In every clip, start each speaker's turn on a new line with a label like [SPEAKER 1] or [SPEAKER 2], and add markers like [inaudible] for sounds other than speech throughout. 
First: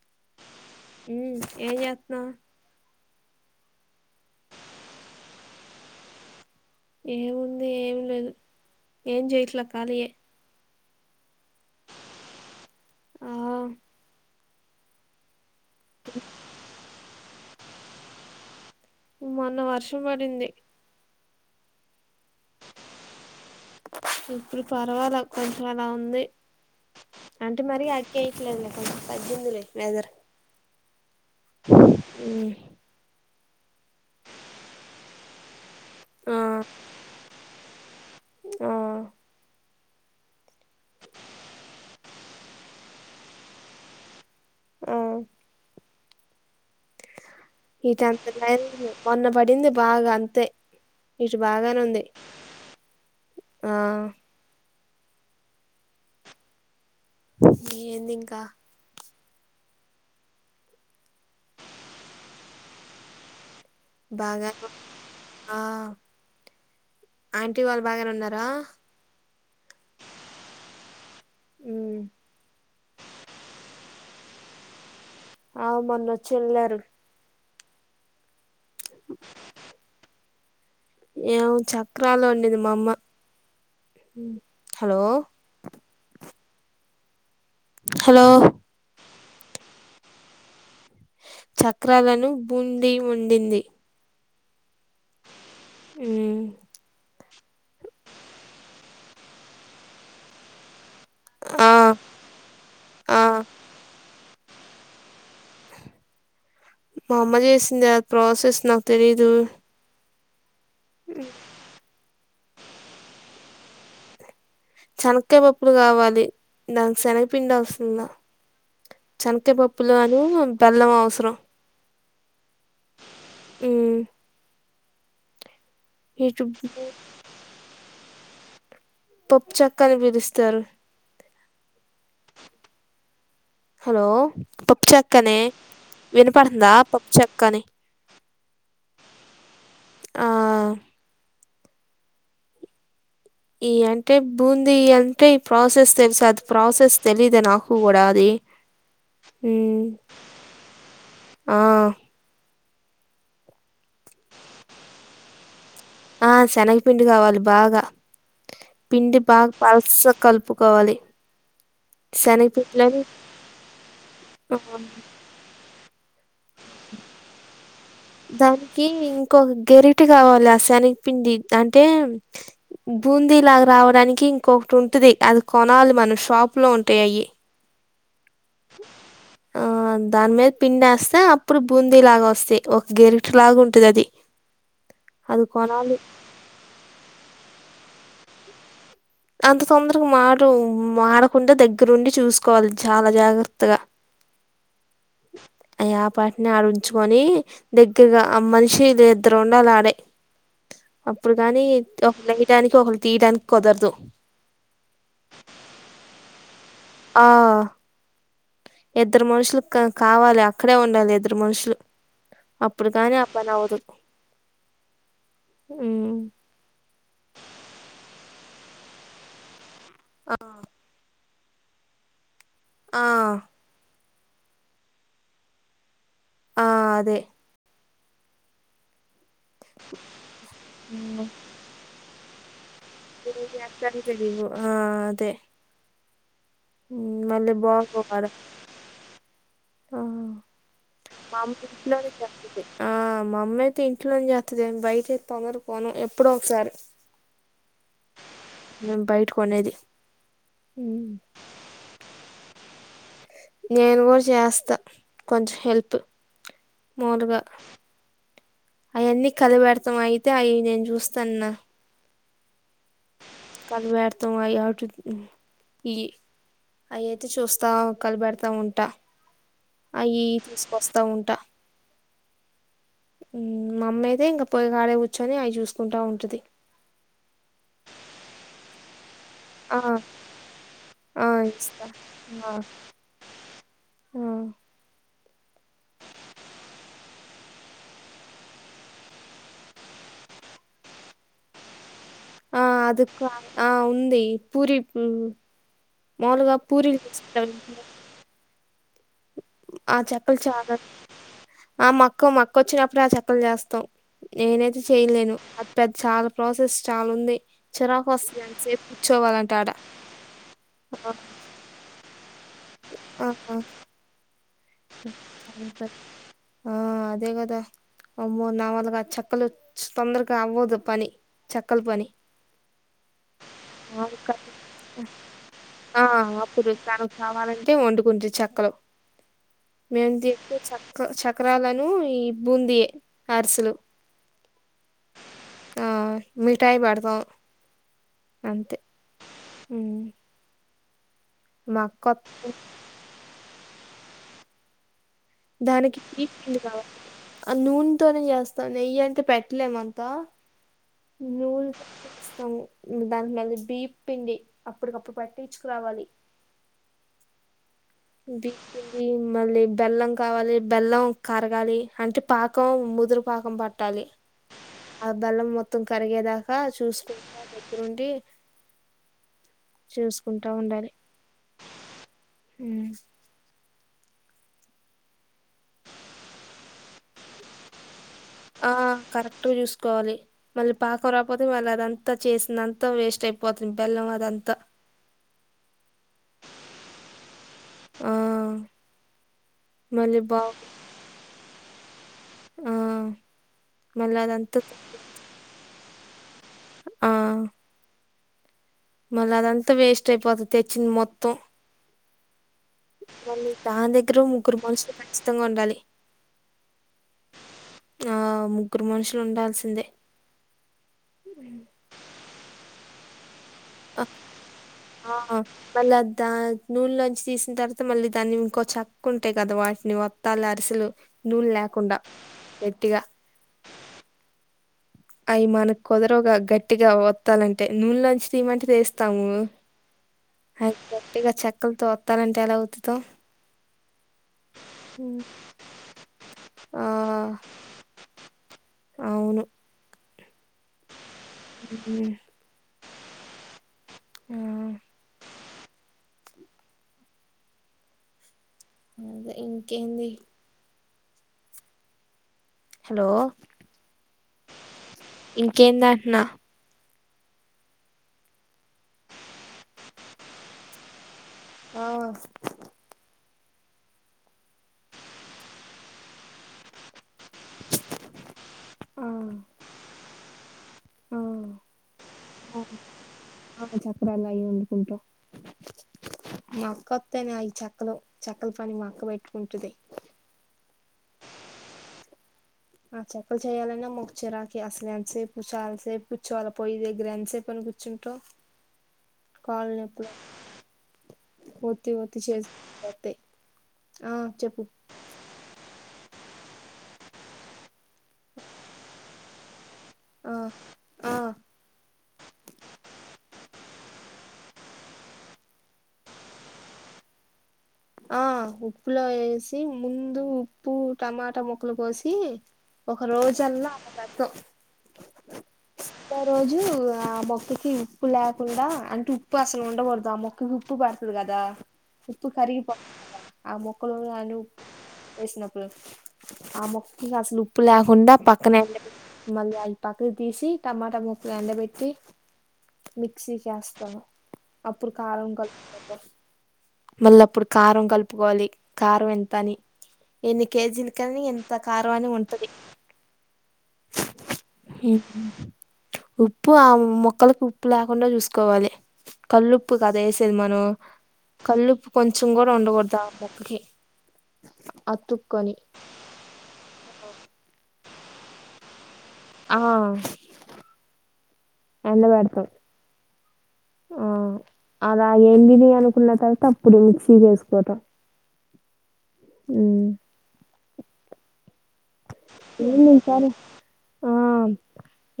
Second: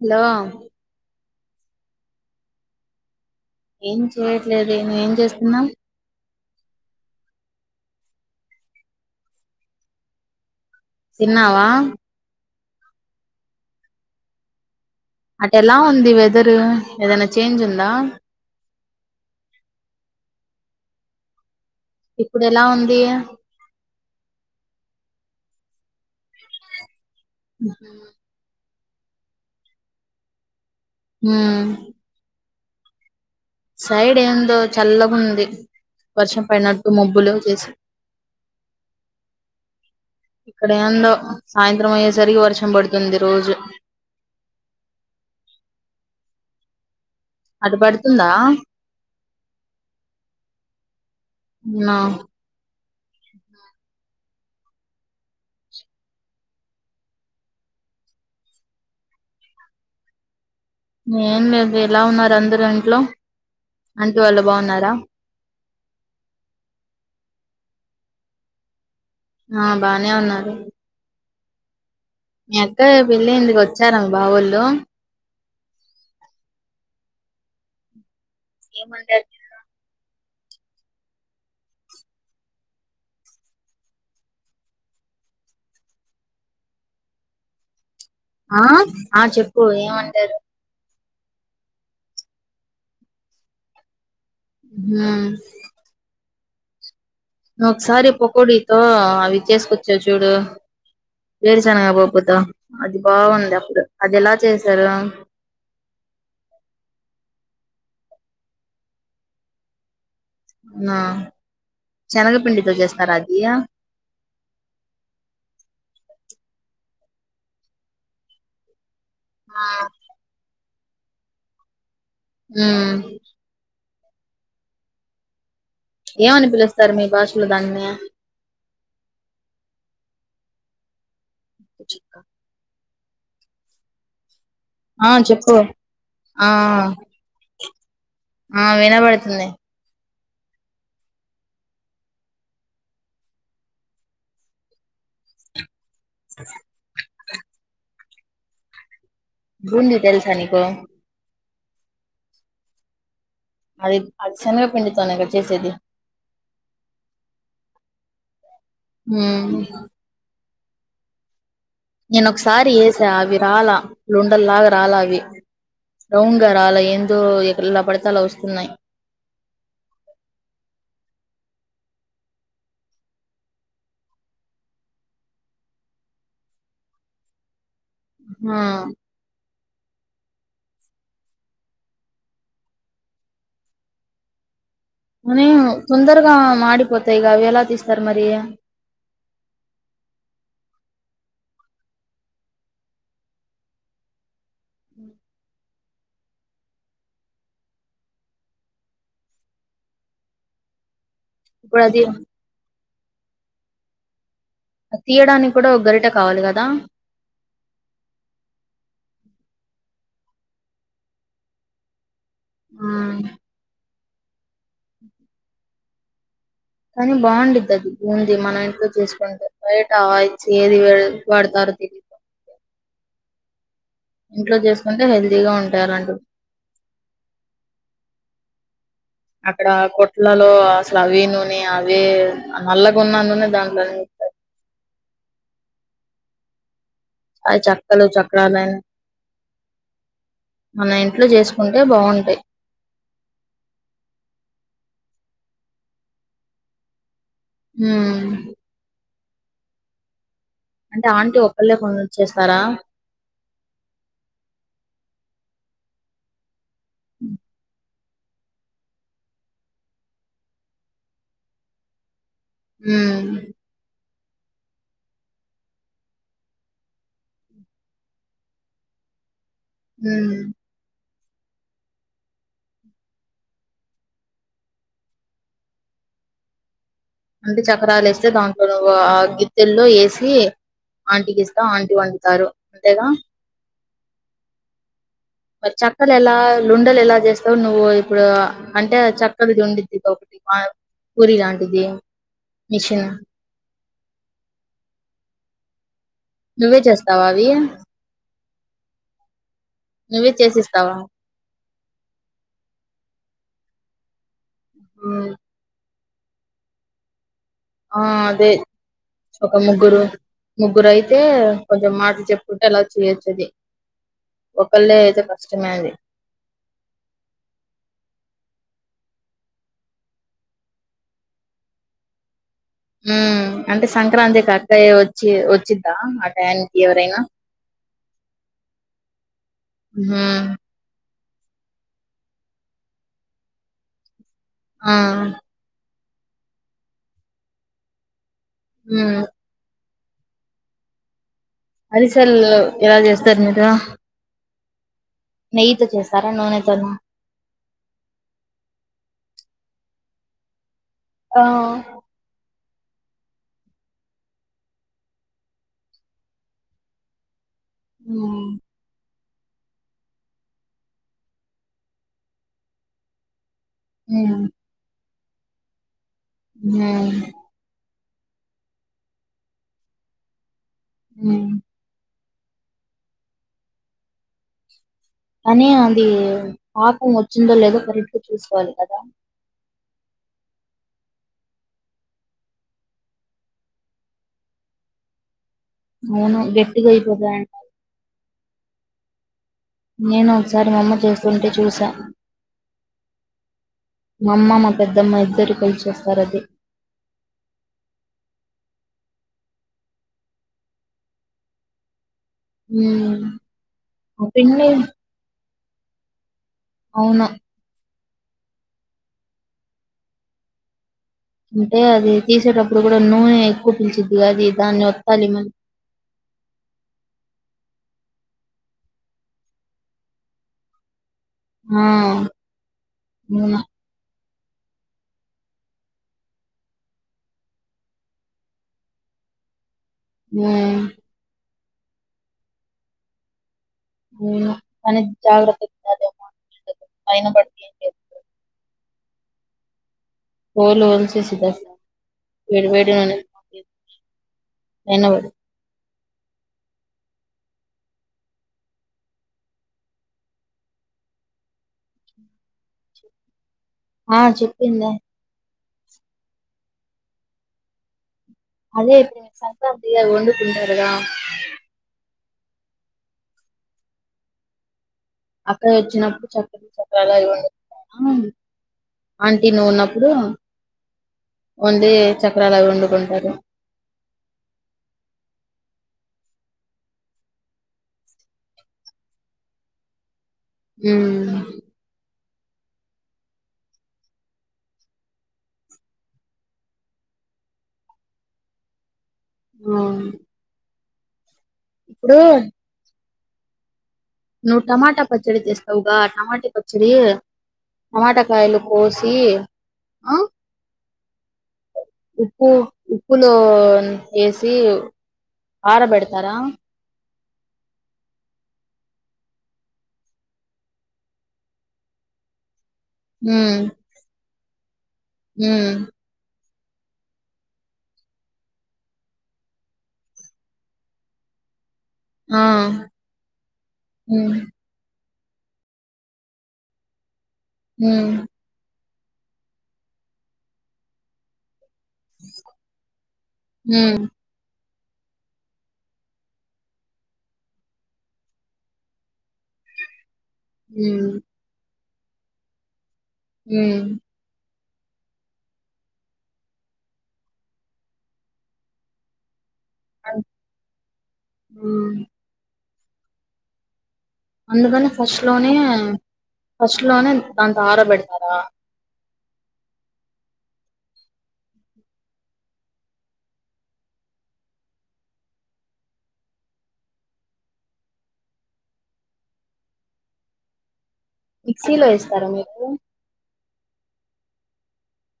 [SPEAKER 1] Hello
[SPEAKER 2] ఏం జేత్నావ్
[SPEAKER 1] ఏం చేయట్లేదే నువ్ ఏం చేస్తున్నావ్
[SPEAKER 2] ఏముంది ఏం లేదు ఏం జేయట్ల కాలీయే
[SPEAKER 1] తిన్నావా?
[SPEAKER 2] ఆ
[SPEAKER 1] అటు ఎలా ఉంది వెదరు, ఏదన్నా చేంజ్ ఉందా?
[SPEAKER 2] మొన్న వర్షం పడింది.
[SPEAKER 1] ఇప్పుడు ఎలా ఉంది?
[SPEAKER 2] ఇప్పుడు పర్వాలా కొంచెం అలా ఉంది అంటే మరి అడికేయిట్లేదు తగ్గిందిలే వెదర్
[SPEAKER 1] ఉమ్
[SPEAKER 2] ఉమ్
[SPEAKER 1] ఉంది
[SPEAKER 2] ఆ
[SPEAKER 1] వర్షం పడినట్టు మబ్బులు చేసి
[SPEAKER 2] ఆ
[SPEAKER 1] ఇక్కడ ఏందో సాయంత్రం అయ్యేసరికి వర్షం పడుతుంది రోజు.
[SPEAKER 2] ఆ
[SPEAKER 1] అటు
[SPEAKER 2] ఇట అంత
[SPEAKER 1] పడుతుందా
[SPEAKER 2] లేదులే మొన్న బడింది బాగా అంతే ఇటు బాగానే
[SPEAKER 1] అవునా
[SPEAKER 2] ఉంది, ఆ ఏంది ఇంకా?
[SPEAKER 1] ఏం లేదువే ఎలా మీరు ఎలా ఉన్నారు అందరు ఇంట్లో, ఆంటీ వాళ్ళు
[SPEAKER 2] బాగానే
[SPEAKER 1] బాగున్నారా?
[SPEAKER 2] ఆ ఆంటీ వాళ్ళు బాగనే ఉన్నారా?
[SPEAKER 1] ఆ బానే ఉన్నారు.
[SPEAKER 2] ఉమ్
[SPEAKER 1] మీ అక్క పెళ్ళి అయిందిగా వచ్చార మీ బావోళ్ళు
[SPEAKER 2] ఆ మొన్న వచ్చి ఎళ్ళారు
[SPEAKER 1] ఏమంటారు మీరు
[SPEAKER 2] ఏమో చక్రాలు వండింది మా అమ్మ, హలో హలో
[SPEAKER 1] ఆ ఆ చెప్పు ఏం వండారు?
[SPEAKER 2] చక్రాలను బూంది వండింది.
[SPEAKER 1] ఉమ్
[SPEAKER 2] మ్మ్
[SPEAKER 1] ఒకసారి పకోడితో అవి చేసుకొచ్చా చూడు?
[SPEAKER 2] ఆ
[SPEAKER 1] వేరుశనగ పప్పుతో అది
[SPEAKER 2] ఆ
[SPEAKER 1] బాగుంది అప్పుడు అది ఎలా చేసారు?
[SPEAKER 2] మా అమ్మ చేసింది, అ ప్రాసెస్ నాకు తెలీదు.
[SPEAKER 1] ఆ శనగపిండితో చేస్తారా అదీయ
[SPEAKER 2] చనక్కాయ పప్పులు కావాలి దానికి శనగపిండి అవసరంలా. చెనక్కాయ పప్పులో అనూ బెల్లం అవసరం
[SPEAKER 1] ఉమ్
[SPEAKER 2] ఉమ్
[SPEAKER 1] ఏమని పిలుస్తారు మీ భాషలో దాన్ని?
[SPEAKER 2] పప్పు చెక్క అని పిలుస్తారు.
[SPEAKER 1] చిక్క
[SPEAKER 2] హలో పప్పు
[SPEAKER 1] ఆ
[SPEAKER 2] చెక్కనే
[SPEAKER 1] చెప్పు ఆ
[SPEAKER 2] వినపడిందా పప్పు చెక్కని
[SPEAKER 1] ఆ వినబడిందిలే.
[SPEAKER 2] ఆ ఈ అంటే బూందీ అంటే ఈ ప్రాసెస్ తెలుసు అది, ప్రాసెస్ తెలీదే నాకు కూడా ది
[SPEAKER 1] బూందీ తెలుసా నీకు
[SPEAKER 2] ఆ
[SPEAKER 1] అది అది శనగా పిండితోనే గద చేసేది.
[SPEAKER 2] ఆ శనగపిండి కావాలి బాగా పిండి బాగా
[SPEAKER 1] ఉమ్
[SPEAKER 2] పలస కలుపు కోవాలి
[SPEAKER 1] నేనొ ఒకసారి ఎసా అవి రాలా
[SPEAKER 2] ఆ
[SPEAKER 1] లుండల్లాగా రాలా అవి రౌండ్ గా రాలా ఏందో ఎట్లా పడితే అలా వస్తున్నాయి
[SPEAKER 2] దానికి ఇంకొక గెరిటి కావాలి అసనికి పిండి అంటే బూందీ లాగ రావడానికి ఇంకొకటి ఉంటది అది కొనాలి మనం షాప్ లో ఉంటయి అయి
[SPEAKER 1] ఆ
[SPEAKER 2] ఆ దాని మీద పిండి ఎస్తే అప్పుడు బూందీలాగా వస్తాయి ఒక గెరిట్ లాగా ఉంటది అది అది
[SPEAKER 1] అని
[SPEAKER 2] కొనాలి
[SPEAKER 1] తొందరగా మాడిపోతాయిగా అవి ఎలా తీస్తారు మరి
[SPEAKER 2] అంత తొందరగా మాడు మాడకుండా దగ్గరుండి చూసుకోవాలి చాలా జాగ్రత్తగా అయ్యా ఆ పాటిని అడుంచుకొని దగ్గరగా ఆ మనిషి ఇద్దరు ఉండాలా ఆడే అప్పుడు కాని
[SPEAKER 1] ఇప్పుడు అది
[SPEAKER 2] ఒక వేయడానికి ఒకళ్ళు తీయడానికి కుదరదు
[SPEAKER 1] తీయడానికి కూడా ఒక గరిట కావాలి కదా
[SPEAKER 2] ఆ ఇద్దరు మనుషులు క కావాలి అక్కడే ఉండాలి ఇద్దరు మనుషులు అప్పుడు కానీ ఆ పని అవ్వదు ఉ
[SPEAKER 1] కానీ బాగుండిద్ది అది బుంది మనం ఇంట్లో చేసుకుంటే బయట ఆయిల్ చేది వ వాడుతారో తెలి
[SPEAKER 2] ఆ
[SPEAKER 1] ఇంట్లో చేసుకుంటే హెల్తీగా ఉంటారు అంటు
[SPEAKER 2] ఆ అదే
[SPEAKER 1] అక్కడ కొట్లలో అసలు అవి నూనె అవే నల్లగా ఉన్న నూనె దాంట్లోనే ఏస్తారు
[SPEAKER 2] ఆ అదే హ్మ్
[SPEAKER 1] ఆ
[SPEAKER 2] మళ్ళీ
[SPEAKER 1] చక్కలు
[SPEAKER 2] బాగోవు ఆడ
[SPEAKER 1] చక్రాలన్
[SPEAKER 2] ఆ మా అమ్మ ఇంట్లోనే చేస్తది ఆ మా అమ్మయితే ఇంట్లోనే చేస్తది బయట తొందరగా పోను ఎప్పుడో ఒకసారి
[SPEAKER 1] ఉమ్
[SPEAKER 2] మేము బయట కొనేది ఉమ్
[SPEAKER 1] అంటే ఆంటీ ఒకళ్లే కొంద చేస్తారా
[SPEAKER 2] నేను కూడా చేస్తా కొంచెం హెల్ప్ మములుగా అయన్నీ కలబెడతాం అయితే అయి నేను చూస్తాన్న
[SPEAKER 1] ఉమ్మ్
[SPEAKER 2] తమ అయి ఈ అయయితే చూస్తా కలిపెడతా ఉంటా అయి ఇవి
[SPEAKER 1] ఉమ్
[SPEAKER 2] తీసుకొస్తా ఉంటా ఉ మా అమ్మ అయితే ఇంకా పోయి కాడే కూర్చొని అవి చూసుకుంటా ఉంటది
[SPEAKER 1] అంటే చక్రాలు ఎస్తే దాంట్లో నువు ఆ
[SPEAKER 2] ఆ
[SPEAKER 1] గిద్దెల్లో ఎసి ఆంటీకి ఇస్తా ఆంటీ వండుతారు
[SPEAKER 2] ఆ
[SPEAKER 1] అంతేగా
[SPEAKER 2] ఆ
[SPEAKER 1] చక్కలు ఎలా లుండలు ఎలా చేస్తావు నువ్వు ఇప్పుడు అంటే చక్కగాది ఉండిద్ది ఒక పూరిలాంటిది
[SPEAKER 2] ఆ అది కా ఆ ఉంది పూరి ఉమ్ మాములుగా
[SPEAKER 1] నువ్వే
[SPEAKER 2] పూరిలు
[SPEAKER 1] చేస్తావా అవి
[SPEAKER 2] చేస్తాం కదా ఆ
[SPEAKER 1] నువ్వే
[SPEAKER 2] చెప్పలు చేరా
[SPEAKER 1] చేసిస్తావా
[SPEAKER 2] ఆ మక్క మక్క వచ్చినప్పుడు ఆ చెప్పలు చేస్తాం నేనైతే
[SPEAKER 1] ఉమ్,
[SPEAKER 2] చెయలేను అంతా చాలా ప్రాసెస్ చాలా ఉంది
[SPEAKER 1] ఆ
[SPEAKER 2] చిరాకు వస్తుంది
[SPEAKER 1] అదే
[SPEAKER 2] ఎంతసేపు
[SPEAKER 1] ఒక
[SPEAKER 2] కూర్చోవాలంటే ఆడ
[SPEAKER 1] ముగ్గురు ముగ్గురు
[SPEAKER 2] ఆ
[SPEAKER 1] అయితే కొంచెం మాట చెప్ కుటల్
[SPEAKER 2] ఆ
[SPEAKER 1] వచ్చిచేత్తది
[SPEAKER 2] ఆ ఆ అదే కదా అమ్మో నా వాళ్ళ ఆ చెక్కలు తొందరగా అవ్వదు పని చెక్కలు పని
[SPEAKER 1] ఆ అంటే
[SPEAKER 2] ఆవిడ కాదు.
[SPEAKER 1] సంక్రాంతికి అక్కయ్య వచ్చి వచ్చింద్దా ఆ టయానికి ఎవరైనా
[SPEAKER 2] ఓ వండుకుంటి చక్కలు మేము
[SPEAKER 1] ఉహుం.
[SPEAKER 2] చెప్పే చక్క చక్రాలను ఇ బుంది అర్సులు
[SPEAKER 1] ఆ
[SPEAKER 2] ఆ మిఠాయి పడతాం అంతే
[SPEAKER 1] ఉమ్.
[SPEAKER 2] మా
[SPEAKER 1] అరిసల్
[SPEAKER 2] అక్క
[SPEAKER 1] ఎలా చేస్తారు మీరు నెయ్యితో
[SPEAKER 2] దానికి
[SPEAKER 1] చేస్తారా
[SPEAKER 2] బిపిండి
[SPEAKER 1] నూనెతోనా
[SPEAKER 2] కాబట్టి ఆ నూనెతోనే చేస్తాం నెయ్యి అంటే పెట్టలేము మనం
[SPEAKER 1] ఆ
[SPEAKER 2] నూనెతో చేస్తాను దానికి మళ్ళీ బియ్యపు పిండి అప్పుటికప్పుడు పట్టించుకురావాలి
[SPEAKER 1] మ్మ్
[SPEAKER 2] బిపిండి ఇమ్ మళ్ళీ బెల్లం కావాలి బెల్లం కరగాలి అంటే పాకం ముదురు పాకం ప
[SPEAKER 1] ఉనా
[SPEAKER 2] ఆ బెల్లం మొత్తం కరిగేదాకా
[SPEAKER 1] మ్మ్
[SPEAKER 2] చూసుకుంటా దగ్గరుండి చూసుకుంటా ఉండాలి
[SPEAKER 1] మ్మ్
[SPEAKER 2] మ్మ్
[SPEAKER 1] కానీ అది పాకం వచ్చిందో లేదో పరి
[SPEAKER 2] ఆ కరెక్టుగా చూసుకోవాలి మళ్ళీ పాకం రాపోతే మళ్ళీ అదంతా చేసింది అంతా వేస్ట్ అయిపోతుంది బెల్లం అదంతా
[SPEAKER 1] అవును గట్టిగా అయిపోతాయన
[SPEAKER 2] ఆ మళ్ళీ
[SPEAKER 1] నేను
[SPEAKER 2] బాగు
[SPEAKER 1] ఒకసారి మాఅమ్మ చేస్తుంటే చూసా
[SPEAKER 2] ఆ మళ్ళ
[SPEAKER 1] మా అమ్మ
[SPEAKER 2] అదంతా
[SPEAKER 1] మా పెద్దమ్మ ఇద్దరు కలిసి చేస్తారు అది
[SPEAKER 2] ఆ మళ్ళా అదంతా వేస్ట్ అయిపోతాది తెచ్చింది మొత్తం
[SPEAKER 1] మ్మ్
[SPEAKER 2] మళ్ళీ దాని దగ్గర
[SPEAKER 1] ఆ
[SPEAKER 2] ముగ్గురు
[SPEAKER 1] పిండి
[SPEAKER 2] మనుషులు ఖచ్చితంగా ఉండాలి
[SPEAKER 1] అవునా
[SPEAKER 2] ఆ ముగ్గురు మనుషులు ఉండాల్సిందే
[SPEAKER 1] అంటే అది తీసేటప్పుడు కూడా నూనె పీల్చిద్ది అది దాన్ని
[SPEAKER 2] ఆ
[SPEAKER 1] ఒత్తాలి మనం
[SPEAKER 2] మళ్ళాద్దా నూనెలోంచి తీసిన్ తరువాత మళ్ళీ దాన్ని ఇంకో చెక్క ఉంటాయి కదా వాటిని వత్తాలే అరిసెలు నూనె
[SPEAKER 1] ఆ
[SPEAKER 2] లేకుండా గట్టిగా
[SPEAKER 1] అవును
[SPEAKER 2] అవి మనకు కుదరవుగా గట్టిగా వత్తాలంటే నూనెలోంచి తీయ్యమంటే తీస్తాము
[SPEAKER 1] మ్యా
[SPEAKER 2] అవి గట్టిగా చెక్కలతో వత్తాలంటే ఎలా వత్తుతామ్
[SPEAKER 1] మన జాగ్రతగా
[SPEAKER 2] ఆ
[SPEAKER 1] [unintelligible] పైన పెట్టెసేప్పుడు
[SPEAKER 2] అవును
[SPEAKER 1] తోలు వొలిచేసి కోసం
[SPEAKER 2] హ్మ్.
[SPEAKER 1] వేడివేడిగా [unintelligible] చేసుకోని
[SPEAKER 2] ఆ
[SPEAKER 1] ఎన్నవడు
[SPEAKER 2] అదే ఇంకేంది హలో
[SPEAKER 1] ఆ చెప్పిందే
[SPEAKER 2] ఇంకేం అంటున్న
[SPEAKER 1] అదే ఇప్పుడు మీ సన్న బియ్యం వండుకుంటారు కథ
[SPEAKER 2] ఆ
[SPEAKER 1] అక్కయ్య వచ్చినప్పుడు చక్కినాలు చక్రాలు వండుకుంటాం ఆ
[SPEAKER 2] ఆ
[SPEAKER 1] ఆంటీ నువ్వు ఉన్నప్పుడు
[SPEAKER 2] ఆ
[SPEAKER 1] ఓన్లీ చక్రాలు అవి వండుకుంటారు
[SPEAKER 2] ఏం వండుకుంటావ్ మా అక్క అత్తనే ఐ చక్కలు చక్కల పని మా అక్క పెట్టుకుంటది
[SPEAKER 1] ఉ
[SPEAKER 2] ఆ చకినాలు చేయాలన్నా మాకు చిరాకె అసలే అంతసేపు ఎంతసేపు కుచ్చోవాళ్ళ పోయి దగ్గర అంత సేపు అని కూర్చుంటాం కాళ్ళ
[SPEAKER 1] అవును
[SPEAKER 2] నొప్పులు, ఒత్తి ఒత్తి
[SPEAKER 1] ఇప్పుడు
[SPEAKER 2] చేసి పోతయి అంతే
[SPEAKER 1] నువ్వు టమాటా పచ్చడి చేస్తావుగా టమాట పచ్చడి టమాటా కాయలు కోసి
[SPEAKER 2] ఆ ఆ
[SPEAKER 1] ఉప్పు ఉప్పులో వేసి ఆరబెడతారా
[SPEAKER 2] ఆ ఉప్పులో ఏసి ముందు ఉప్పు టమాటా మొక్కలు కోసి ఒక రోజల్లా పెట్టు
[SPEAKER 1] ఉ
[SPEAKER 2] ఆ మొక్కకు ఉప్పు లేకుండా అంటే ఉప్పు అసలు ఉండకూడదు ఆ మొక్కకి ఉప్పు పడుతుంది కదా ఉప్పు
[SPEAKER 1] ఆ!
[SPEAKER 2] కరిగిపో పోతుంది కదా ఆ మొక్కల అ
[SPEAKER 1] హ్మ్.
[SPEAKER 2] ఉప్పు వేసినప్పుడు ఆ మొక్కకి అసలు ఉప్పు
[SPEAKER 1] హ్మ్.
[SPEAKER 2] లేకుండా పక్కన మళ్లీ పక్కకి తీసి టమాటా మొక్కలు ఎండబెట్టి మిక్సీకి
[SPEAKER 1] హ్మ్.
[SPEAKER 2] వేస్తారు అప్పుడు కారం కలుపుకోవాలి మళ్ళీ అప్పుడు కారం కలుపుకోవాలి కారం ఎంత అని ఎన్ని
[SPEAKER 1] హ్మ్.
[SPEAKER 2] కేజీలకు ఎంత కారం పరిమాణం ఉంటది
[SPEAKER 1] ఉ
[SPEAKER 2] ఉ హు ఉప్పు ఆ మొక్కలకి ఉప్పు లేకుండా చూసుకోవాలి కల్లుప్పు కదా మనం
[SPEAKER 1] అన్
[SPEAKER 2] వేసేది మనం కల్లుపు
[SPEAKER 1] హ్మ్.
[SPEAKER 2] కొంచెం మెత్తగా ఉండకూడదా పైకి
[SPEAKER 1] అందుకని ఫస్ట్ లోనే ఫస్ట్ లోనే దాంతో ఆరా పెడతారా
[SPEAKER 2] ఆ ఎల్ల కడతావ్ ఆ అలా ఎండినై అనుకున్న తర్వాత అప్పుడు మిక్సీ చేసుకుటం ఉ
[SPEAKER 1] మిక్సీలో ఇస్తారా మీరు
[SPEAKER 2] ఏంది ఈసారి ఆ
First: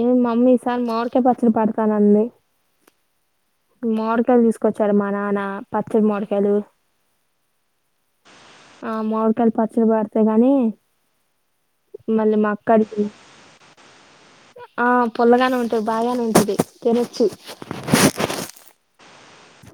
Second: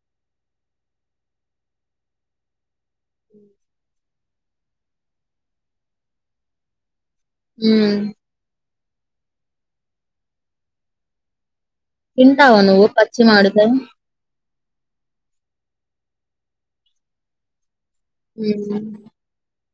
[SPEAKER 2] ఏం మమ్మీ ఈ సారి మామిడి కాయ పచ్చడి పడతాంది మామిడికాయలు తీసుకొచ్చారు మా నాన్న పచ్చడి మామిడికాయలు
[SPEAKER 1] ఉ
[SPEAKER 2] ఆ మాడికాయల పచ్చడి బడ్తే గానీ
[SPEAKER 1] తింటావ నువ్వు పచ్చి మామిడికాయ్
[SPEAKER 2] ఆ పుల్లగానే ఉంటది బాగానే ఉంటది తినొచ్చు
[SPEAKER 1] మ్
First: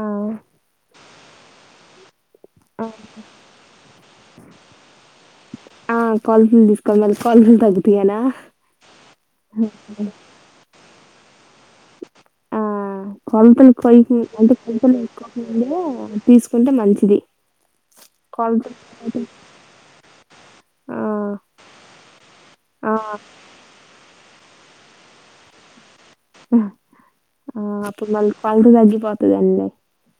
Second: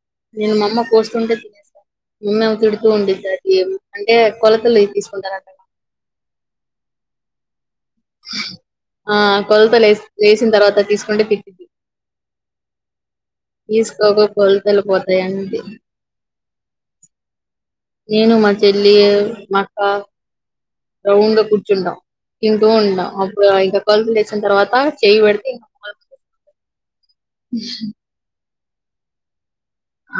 [SPEAKER 2] ఆ
[SPEAKER 1] నేను మా అమ్మ కోస్తుంటే తినస్తాను అమ్మ
[SPEAKER 2] ఆ
[SPEAKER 1] తిడుతూ ఉండిద్ది అది అంటే కొలతలు తీసుకుంటారు అటగ
[SPEAKER 2] కొల్లల్ కొల్తల్ తగ్గి
[SPEAKER 1] ఆ కొల్తల్ లేస్ లేసిన తర్వాత తీసుకుంటే తిట్టిద్ది
[SPEAKER 2] ఆ కొల్తలు కొయ్కి
[SPEAKER 1] తీసుకోకు
[SPEAKER 2] అంటే
[SPEAKER 1] కొలతలు
[SPEAKER 2] కొల్తలు
[SPEAKER 1] పోతాయి
[SPEAKER 2] ఎయక
[SPEAKER 1] అనిద్ది.
[SPEAKER 2] ముందే తీసు కుంటే మంచిది
[SPEAKER 1] నేను మా చెల్లి
[SPEAKER 2] కొలతలు
[SPEAKER 1] మా అక్క
[SPEAKER 2] ఆ
[SPEAKER 1] రౌండ్గ కుర్చుటం తింటు
[SPEAKER 2] ఆ
[SPEAKER 1] ఉంటాం ఒక ఐదు రకాలు చేస్ సిన తర్వాత చేయ పెడితే ఇ
[SPEAKER 2] ఆ అప్పుడు మళ్ళి కొల్త పళట తగ్గిపోతదన్లే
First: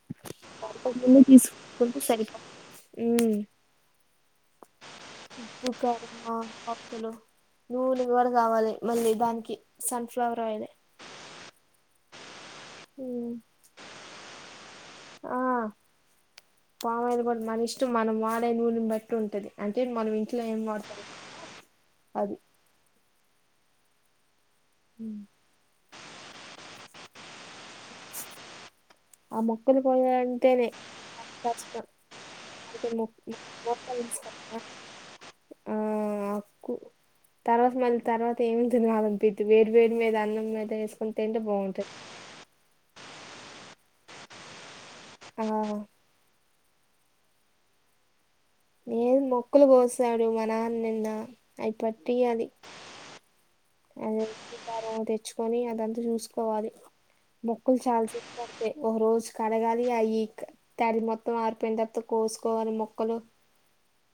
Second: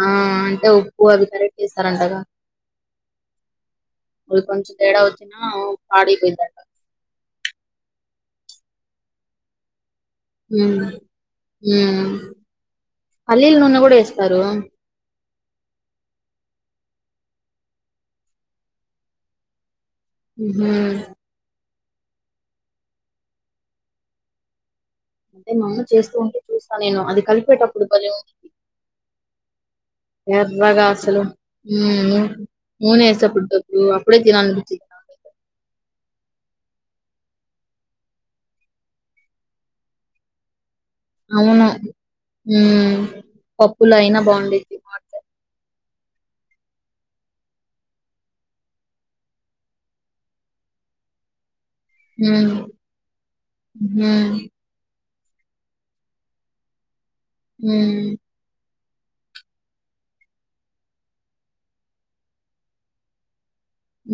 [SPEAKER 1] ఆ అంటే ఉప్పు అవి కరెక్ట్
[SPEAKER 2] తీసుకుంటే
[SPEAKER 1] ఎస్తారంటగా
[SPEAKER 2] సరిపోతది
[SPEAKER 1] కొంచెం తేడా వచ్చిన పాడైపోయిద్దిఅట
[SPEAKER 2] పులిహార కావాలి మళ్ళీ దానికి సన్ఫ్లవర్ ఆయిల్
[SPEAKER 1] మ్ మ్ పల్లీల నూనె కూడా ఎస్తారు
[SPEAKER 2] ఆ పామాయిల్ కూడా మన ఇష్టం మనం వాడే నూనిని బట్టి ఉంటది అ అ మనం ఇంట్లో ఏం
[SPEAKER 1] ఉహు
[SPEAKER 2] వాడతాం అది
[SPEAKER 1] అదే మా అమ్మ చేస్తూ ఉంటే చూస్తా నేను అది కలిపేటప్పుడు కుంచెం
[SPEAKER 2] ఆ మొక్కలు పోయాలంటేనే
[SPEAKER 1] ఎర్రగ అసలు
[SPEAKER 2] కష్టం అయితే
[SPEAKER 1] నూనె
[SPEAKER 2] మొ
[SPEAKER 1] ఎసెప్పుడు తగ్గు
[SPEAKER 2] మొక్కలు
[SPEAKER 1] అప్పుడే
[SPEAKER 2] తీసుకొస్తా
[SPEAKER 1] తినలనిపిచిద్ది నాకైతే
[SPEAKER 2] ఆ క్కు తర్వాత మళ్ళీ తర్వాత ఏమి తినాలనిపిత్తు వేడి వేడి మీద అన్నం మీద వే
[SPEAKER 1] అవును మ్ పప్పులో అయినా బావుండిద్ది
[SPEAKER 2] ఆ ఏది మొక్కులు కోసాడు మా నాన్న నిన్న అయిపట్టి అది
[SPEAKER 1] ఉమ్
[SPEAKER 2] అది
[SPEAKER 1] ఉమ్
[SPEAKER 2] కారం తీస్తే తెచ్చుకొని అదంతా చూసుకోవాలి ముక్కలు చాలా
[SPEAKER 1] ఉమ్
[SPEAKER 2] చిన్న పడతయ్ ఓ రోజు కడగాలి అయి తడి మొత్తం ఆరిపోయిన తర్వాత కోసుకోవాలి ముక్కలు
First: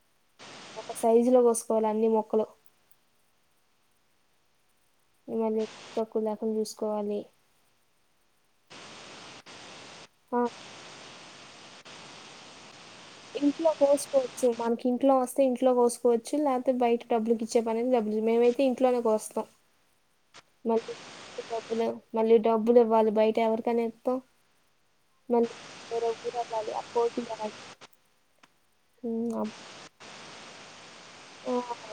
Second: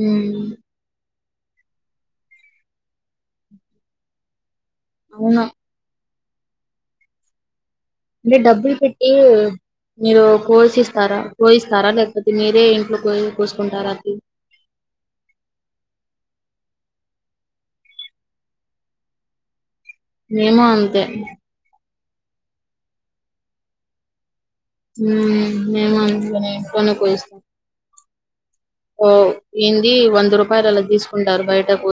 [SPEAKER 1] ఉమ్
[SPEAKER 2] సైజు లో కోసుకోవాలి అన్ని ముక్కలు ఇంగ
[SPEAKER 1] అవును
[SPEAKER 2] అది తక్కువ లేకుండా చూసుకోవాలి
[SPEAKER 1] లే డబ్బులు పెట్టి మీరు
[SPEAKER 2] ఆ,
[SPEAKER 1] కోసిస్తారా కోయిస్తారా లేకపోతే మీరే కో
[SPEAKER 2] ఇంట్లో
[SPEAKER 1] కోసుకుంటారా అది
[SPEAKER 2] కోసుకోవచ్చు మనకి ఇంట్లో వస్తే ఇంట్లో కోసుకో కోవచ్చు లేతే బయట డబ్బుల కిచ్చే పనిని డబ్బులు మేమైతే ఇంట్లోనే కోస్తాం
[SPEAKER 1] మేము
[SPEAKER 2] మళ్ళీ
[SPEAKER 1] అంతే
[SPEAKER 2] డబ్బులు మళ్ళీ డబ్బులు ఇవ్వాలి బయట ఎవరికైన పొ
[SPEAKER 1] మ్ మేము అంతే
[SPEAKER 2] ఆ
[SPEAKER 1] కొని
[SPEAKER 2] కోటి
[SPEAKER 1] కోయిస్తాం
[SPEAKER 2] వెళ్ళాలి
[SPEAKER 1] ఓ
[SPEAKER 2] ఉమ్,
[SPEAKER 1] ఏంది వంద రూపాయలు అలా తీసుకుంటారు బయట
[SPEAKER 2] అబ్బో